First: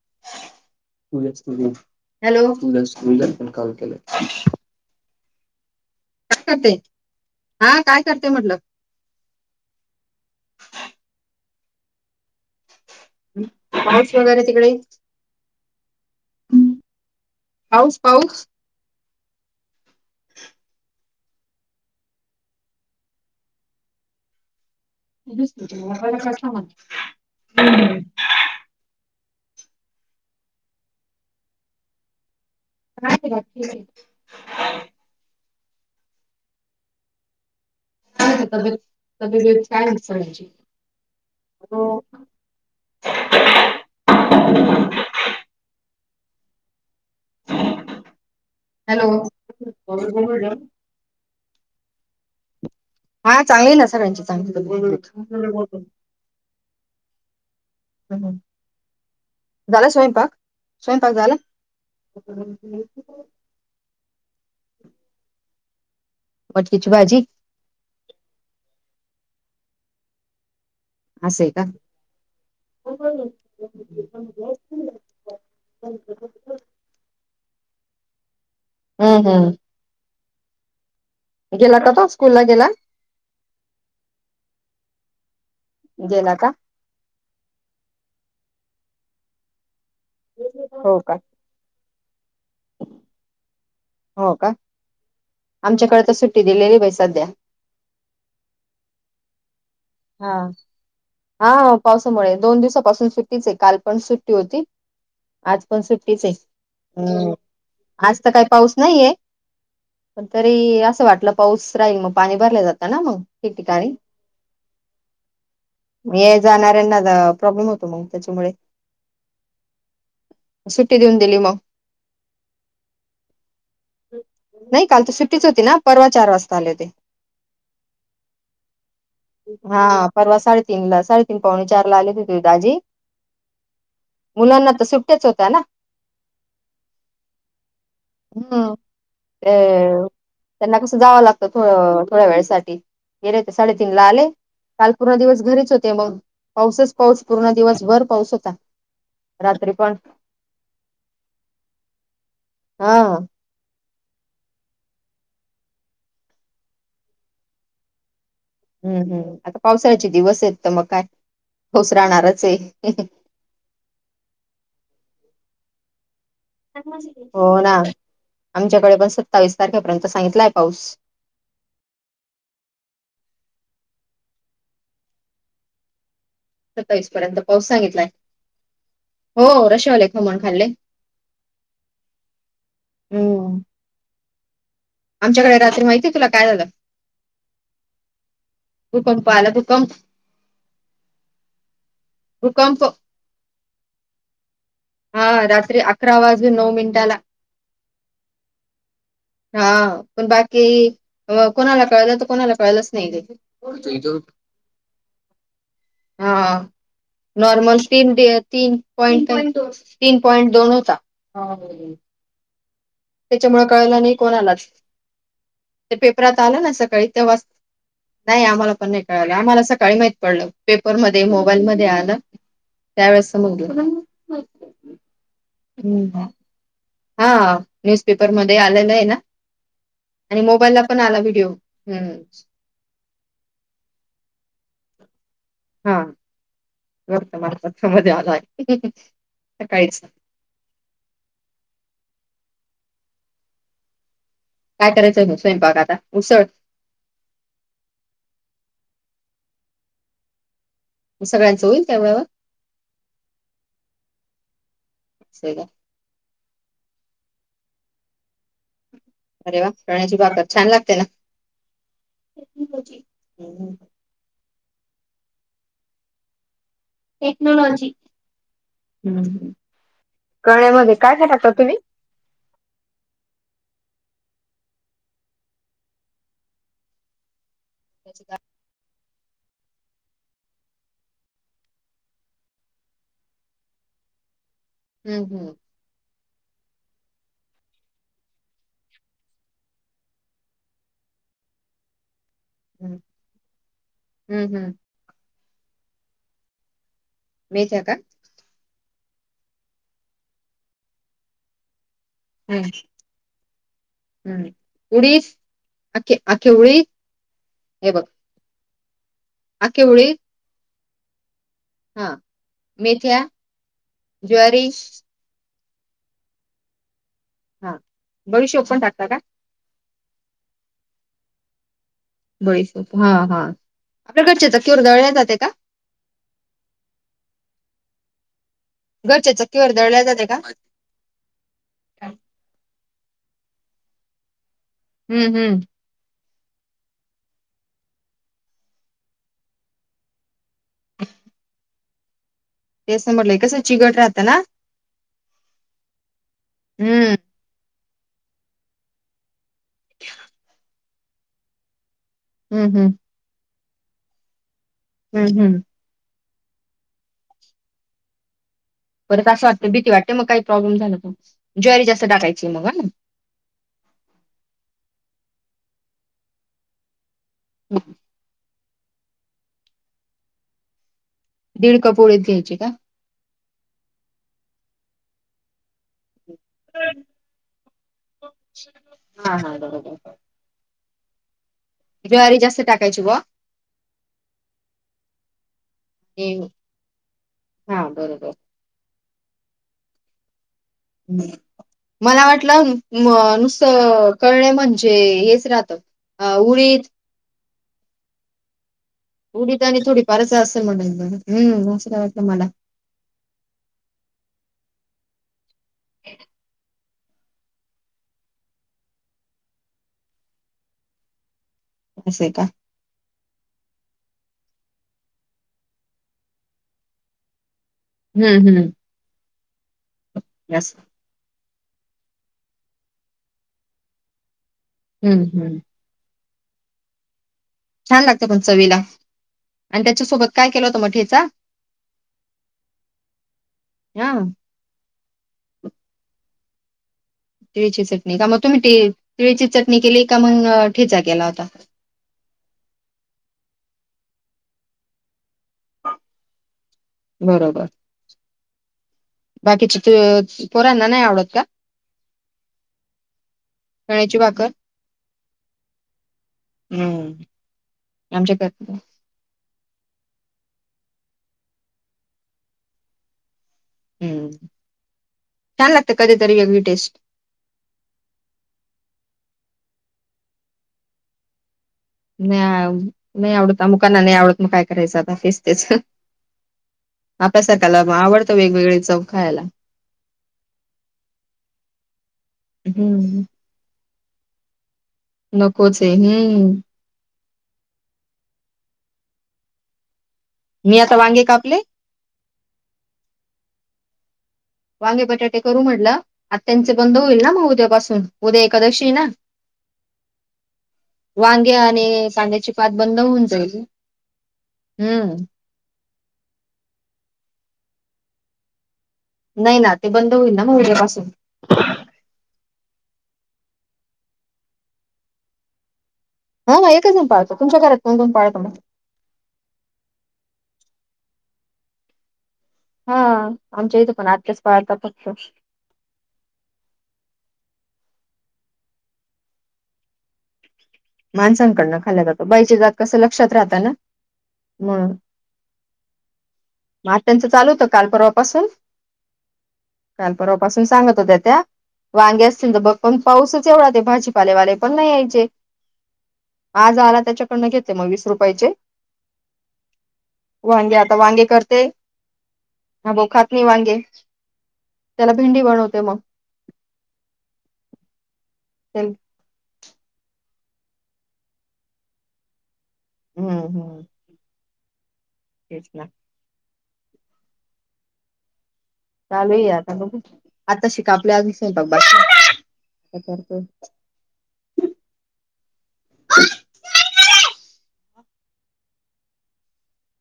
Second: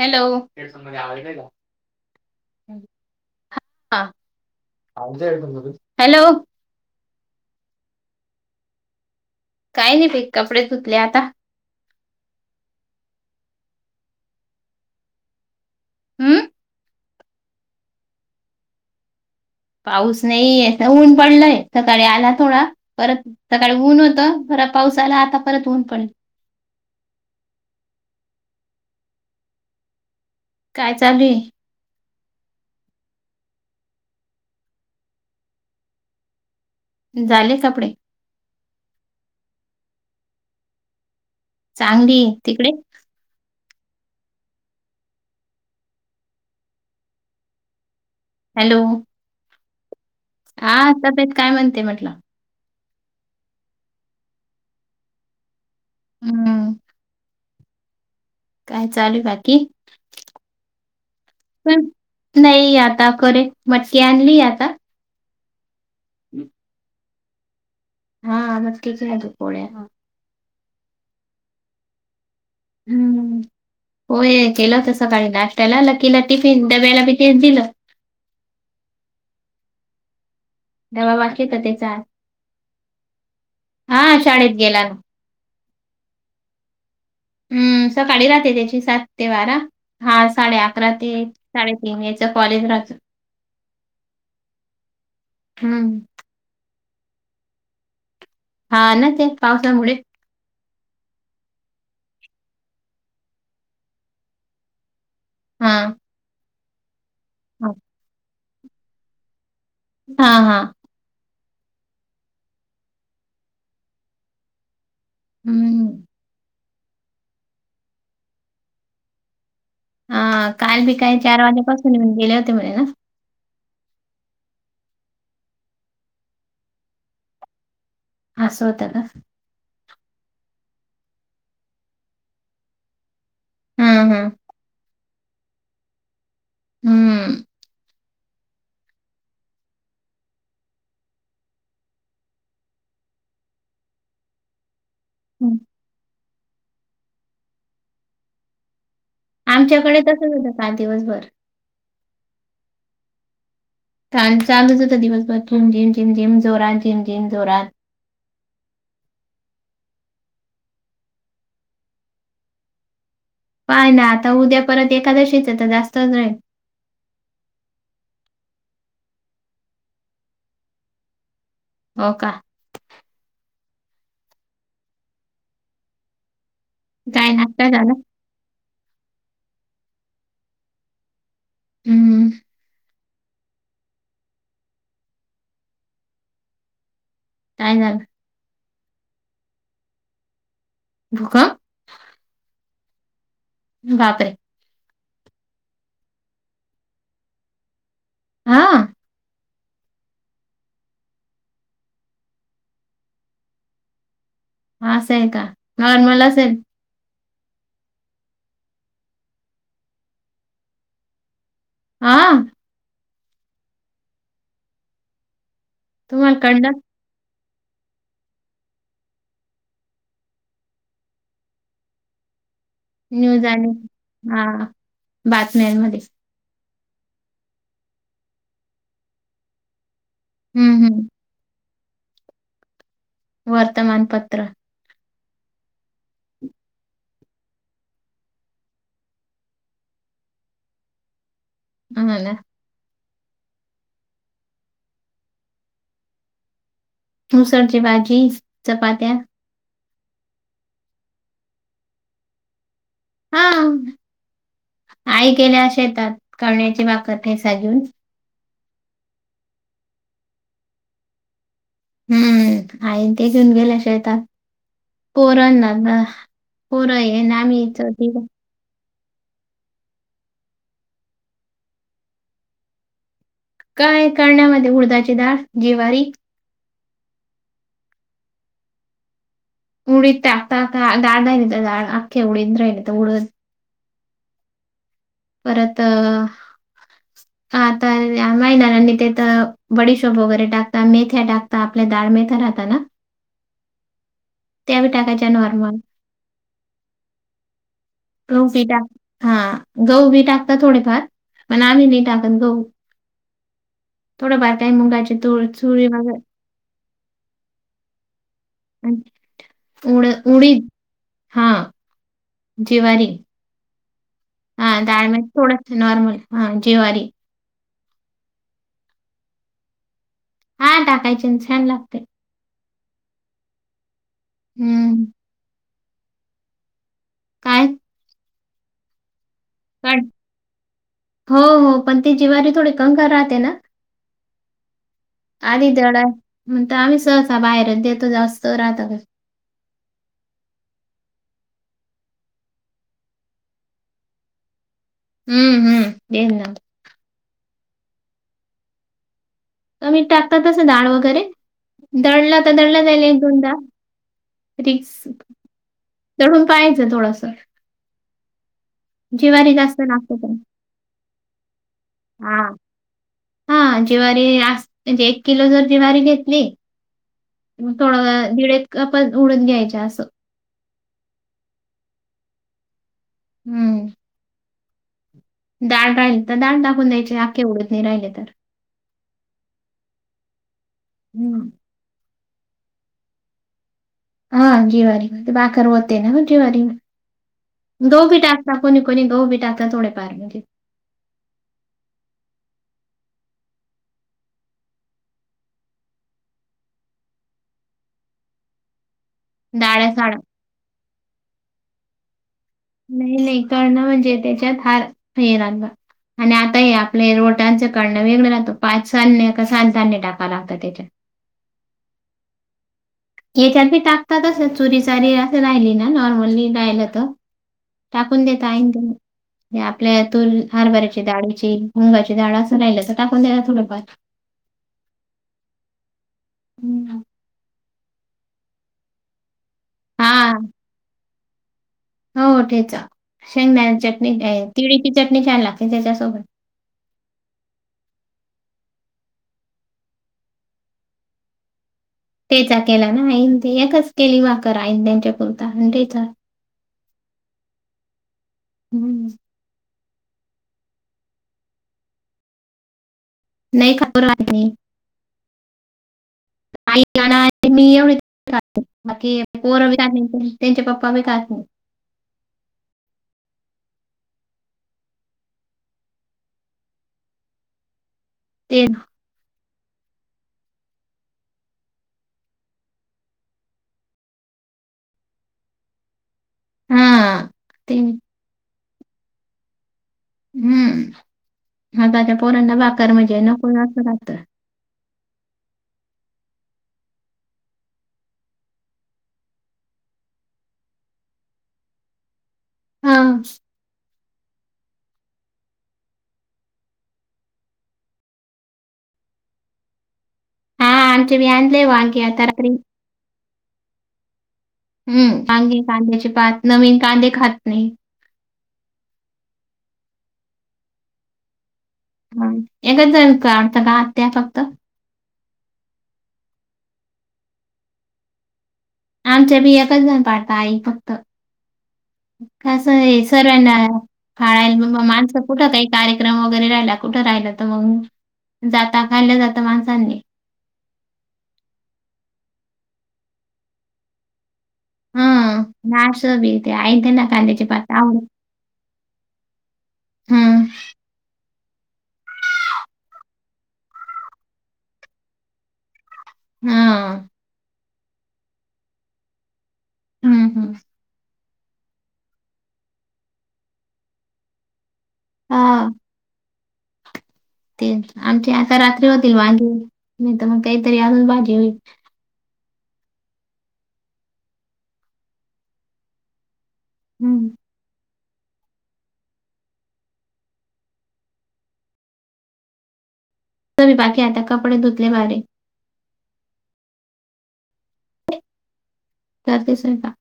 Hello! ! एक सांग माझा आवाज येतोय तुझ्याच तुझी हॅलो काय तुलाच तुझ्याला पण कॉल केलाय. हा! आवाज [unintelligible] फक्त ते हा! काय करतेय म्हटलं? काय नाही ताई कपडे धुतले आता. हम्म पाऊस वगैरे तिकडे? हम्म! ! पाऊस पाऊस पाऊस नाहीे आहे इथं! ऊन पडलंय सकाळी आला थोडा परत सकाळी ऊन होतं! परत पाऊस आला आता परत ऊन पडलं! [unintelligible] [inaudible] हम्म [inaudible] काय चालूये? काय बघा [unintelligible] [inaudible] झाली कपडे? अजून अजून एक साडी आहे चोळायची. चांगली आहे तिकडे? हॅलो आवाज येतोय काय? हा! तब्येत काय म्हणते म्हटलं! हा! चांगली आहे ना सगळ्यांची चांगली तब्येत! ! हम्म अहं काय चालू आहे बाकी? स्वयंपाक झाला नाही-नाही आता करेन, मटकी आणलीये आता. मटकीची भाजी हा मटकीची भाजी पोळ्या असं आहे का? हम्म.... पोहे केलं होत सकाळी नाष्ट्याला लकिला टिफिन डब्याला बी तेचं दिलं. हो- हो डबा बाकी आहे का गेला त्याचा आज?, तो स्कूल ला गेला हा.. शाळेत गेला ना गेला का? हम्म.... सकाळी राहते त्याची सात ते बारा हा साडे अकरा हो ते का एक साडेतीन याच्या कॉलेज राहत. हो का? हम्म आमच्याकडे तर सुट्टी दिलेली बाई सध्या. हा ना.... ते पावसामुळे हा. हा पावसामुळे दोन दिवसापासून सुट्टीच आहे, काल पण सुट्टी होती. आज हा पण सुट्टीच आहे., अं हा आज तर काही पाऊस नाहीये पण हा हा. तरी असं वाटलं पाऊस राहील मग, पाणी भरल्या जातं ना मंग ठिकठिकाणी हम्म येणाऱ्या जाणाऱ्यांना प्रॉब्लेम होतो मंग त्याच्यामुळे अं काल बी सुट्टी देऊन काय दिली चार मग वाजेपासून येऊन गेले होते म्हणे न? नाही काल तर सुट्टीच होती ना, परवा चार वाजता आले ते. असं होतं का? हा परवा साडेतीनला, साडेतीन पावणे, चारला आले होते ते दाजी हम्-हम मुलांना त सुट्ट्याच होत्या ना हम्म म्ं ते [inaudible] त्यांना कसं जावं लागतं थो-थोड्या वेळासाठी गेले ते साडेतीनला आले. काल पूर्ण दिवस हम्म. घरीच होते. मग, पाऊसच पाऊस पूर्ण दिवस भर पाऊस होता. रात्री पण आमच्याकडे तसंच होतं काल दिवसभर. हा चालूच होता दिवसभर झिम- झिम- झिम -झिम जोरात झिम- झिम जोरात हम्म- हम्म आता पावसाळ्याचे दिवस आहेत त मग काय पाऊस राहणारचे हुं-हुं पाय ना आता उद्या परत एकादशीचं त जास्तच राहील. हो ना आमच्याकडे पण सत्तावीस तारखेपर्यंत सांगितलाय पाऊस. हो का? सत्तावीस काय पर्यंत पाऊस नाश्ता झाला? सांगितलाय, हो रशावाले खमण खाल्ले. हम्म हम्म आमच्याकडे रात्री माहितीये तुला काय झालं? काय झालं? भूकंपं आला भूकंप भूकंप भुकंपं बापरे! हां. रात्री अकरा वाजून नऊ मिनटाला. हां? हां. पण बाकी अ कोणाला कळलं त कोणाला कळलंच नाही ते. [unintelligible] असंय का? नॉर्मल असल? हां, नॉर्मल तीन ते तीन तीन पॉईंट तीन पॉईंट दोन होता. [unintelligible] आं? त्याच्यामुळं कळलं नाही कोणालाच. ते तुम्हाला पेपरात आलं ना कळलं सकाळी तेव्हाच. नाई आम्हाला पण नाई कळालं. आम्हाला सकाळी माहित पडलं. पेपरमध्ये मोबाईल मध्ये आलं. त्यावेळेस न्यूज आणि समजलं. हां. बातम्यांमध्ये. हं. हां. न्यूजपेपरमध्ये आलेलंय ना? आणि मोबाईलला हं, पण हं. आला व्हिडिओ. हम्म. वर्तमानपत्र. हां. वर्तमानपत्रामध्ये आलाय सकाळीच. [unintelligible] काय करायचंय म स्वयंपाक आता? उसळ. उसळची भाजी. चपात्या. सगळ्यांचं होईल त्याव- हां. आई गेल्या शेतात कळण्याची भाकर ठेसा घेऊन. अरे वा! कळण्याची भाकर छान लागते ना? हम्म. आईन् ते घेऊन गेल्या शेतात. पोरांना ना- पोरं आहे ना आमिच [unintelligible] हम्. कळण्यामध्ये काय काय टाकता तुम्ही? काय कळण्यामध्ये उडदाची डाळ, जिवारी. उडदाची डाळ. उडीद टाकता का का डाळ राहिली तर डाळ. आख्खे उडिद राहिले तर उडद. हं. हं. परत अ, नाही ना. आम्ही ते त बडिशोप वगैरे टाकता. मेथ्या टाकता. आपल्या डाळ मेथ्या राहता ना? हम्म. हम्म. हम्म. त्या टाकायच्या आन वरन. मेथ्या का? गहू बी टाक, हां. गहू बी टाकतात थोडेफार. पण आम्ही नाही टाकत गहू. हम्म थोड हम्म बारकाई मुगाची, उडीद तुर, चुळी आखे वगैर. आखे उडीद हे बघ उड उडीद हा. हा जिवारी. मेथ्या ज्वारी हा डाळ म कोडं - नॉर्मल हा जीवारी. हां. बडीशोप पण टाकता का? हां. टाकायचे ना. छान लागतंय. बडीशेप. हां. हां. आपल्या घरच्या चक्कीवर हं, दळल जाते का? काय? घरच्या चक्कीवर पण दळल्या जाते का? हो. हो. पण ती जिवारी थोडी कंकर राहते ना? हम्म हम्म आधी [unintelligible] आम्ही सहसा बाहेरचं देतो जास्त राहता का. [unintelligible] तेच म्हटलंय कसं चिगट राहतं ना. हम्म हम्म [unintelligible] हम्म तुम्ही टाकता तसं डाळ वगैरे दळलं आता हम्म दळलं हम्म जाईल एक दोनदा [unintelligible] हम्म हम्म दळून पाहायचं थोडसं परत असं वाटतं जास्त भीती वाटते लागते मग पण. काही प्रॉब्लेम झाला तर ज्वारी जास्त टाकायची मग हा हा ज्वारी अस म्हणजे एक किलो जर ज्वारी घेतली थोडं दीड एक कप उडद घ्यायच्या असं दीड कप उडीद घ्यायची का हम्म डाळ राहिली तर डाळ टाकुन द्यायची आक्खी उडद नाही राहिली तर हा हा बरोबर बरोबर हम्म ज्वारी जास्त टाकयची बुवा हा ज्वारी भाकर होते ना आणि ज्वारी, हा गहू बी बरोबर टाक [unintelligible] गहू बी टाका थोडे फार म्हणजे मला वाटलं अ नुसतं करळणे म्हणजे हेच राहत. अ उडीद. उडीद आणि थोडी डाळ्या-साळ्या फारच असेल म्हणून हम्म असं काय वाटल मला नाही नाही करळणं म्हणजे त्याच्यात हार हे राहत आणि आता ह्या आपले रोटांचं करळण वेगळं लागतं पाच धान्य का सात धान्य टाकाव लागत त्याच्यात. असय का! तेचात बी टाकतात असं चुरी चारी असं राहिली ना नॉर्मली राहिलं तर टाकून देता हम्म आहे हम्म ना तुम्ही आपल्या ह्यातून असं हारबऱ्याची डाळीची मुंगाची डाळ असं राहिलं अस टाकून द्या ना थोडफार हम्म हम्म हम्म छान लागत पण चवीला आणि त्याच्यासोबत हा काय केलं होतं मग ठेचा हो ठेचा शेंगदाना हा चटणी काय तिळीची चटणी छान लागते त्याच्यासोबत तिळीची चटणी का, मग तुम्ही तिळीची चटणी केली का मग ठेचा केला होता? ठेचा केला ना आईनी ते एकच केली भाकर आईन त्यांच्या पुरता आणि ठेचा. बरोबर हम्म बाकी चि पोरांना नाही आवडत का? नाही कळ्याची भाकर [unintelligible] हम्म [unintelligible] आमच्या करतात बाकी पोर बी खात नाही त्यांचे पप्पा बी खात नाही हम्म छान लागते कधीतरी वेगळी टेस्ट. [unintelligible] नाही नाही आवडत मुकांना नाही आवडत मग काय करायचं आता तेचतेच हा ते आपल्यासारख्याला आवडतं वेगवेगळे चव खायला हम्म आताच्या पोरांना भाकर म्हणजे हम्म नको अस राहत नकोच हे हम्म मी आता वांगे कापले हा वांगे बटाटे करू म्हटलं आता त्यांचे बंद होईल ना मग उद्यापासून उद्या एकादशी ना,, हा आमचे बी वांग्या आणले वांगे आणि आता रात्री कांद्याची पात बंद होऊन जाईल हम्म कांदे कांद्याचे पात नवीन कांदे खात नाही नाही ना ते बंद होईल ना मग उद्यापासून ह एकच जा का आवडतं का आ्या फक्त हां म एकच प पाळत तुमच्या घरात दोन दोन पाळतो आमच्या बियाएक पाडता आई फक्त कसं हा हे सर्वांना आमच्या इथं पण आत्याच पाळतात फाळायला फक्त माणसं कुठं काही कार्यक्रम वगैरे राहिला कुठं राहिला. तर मग जाता खाल्लं जातं माणसांनी माणसांकडनं खाल्ल्या जातो बाईचे जात कसं लक्षात राहत ना मग नाचोबी ते ऐकते ना आत्याचं कांद्याची चालू होतं पात काल आवडत. परवा पासून काल परवा हं, पासून सांगत होत्या त्या वांगे असतील तर बघ पण पाऊसच एवढा ते भाजीपालेवाले पण नाही यायचे- आज आला हां. त्याच्याकडनं घेते मग वीस रुपयाचे- हं, हं. वांगे आता वांगे करते अ भाऊ खात नाही वांगे त्याला भेंडी हां, बनवते मग ते आमची आता रात्री होतील भाजी नाही तर मग काहीतरी अजून भाजी होईल हो हो तेच ना हम्म चालू आहे आता बघ आता शिका आपल्यास बत तरी बाकी आता कपडे धुतले बरे करतेस का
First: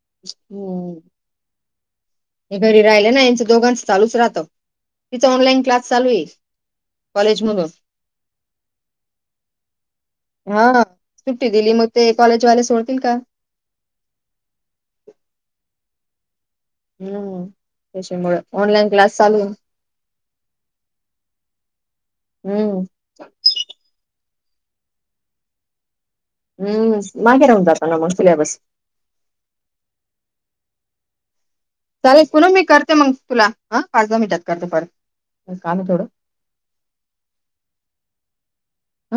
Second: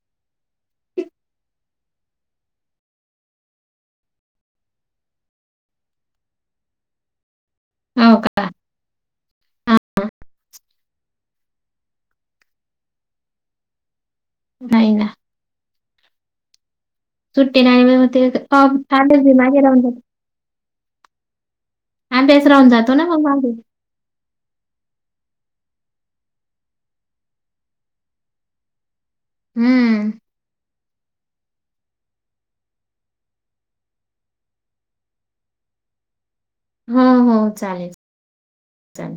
हो हे घरी राहिलं ना यांचं दोघांच चालूच राहत तिचा ऑनलाईन क्लास चालू आहे- कॉलेज मधून हो का? हां, हा सुट्टी दिली मग ते कॉलेजवाले सोडतील का नाही ना हम्म सुट्टी नाही मी म्हणते त्याच्यामुळे ऑनलाईन क्लास चालू आहे अभ्यास राहून हम्म जातो ना मग हम्म मागे राहून जाता ना मग सिल्याबस हम्म चालेल तुल ना मी करते मग तुला हा पाच दहा मिनटात करते परत काम आहे थोडं ह हो चालेल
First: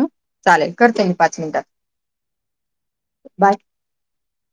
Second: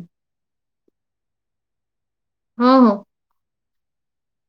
ह चालेल करते मी पाच मिनिटात हो हो बाय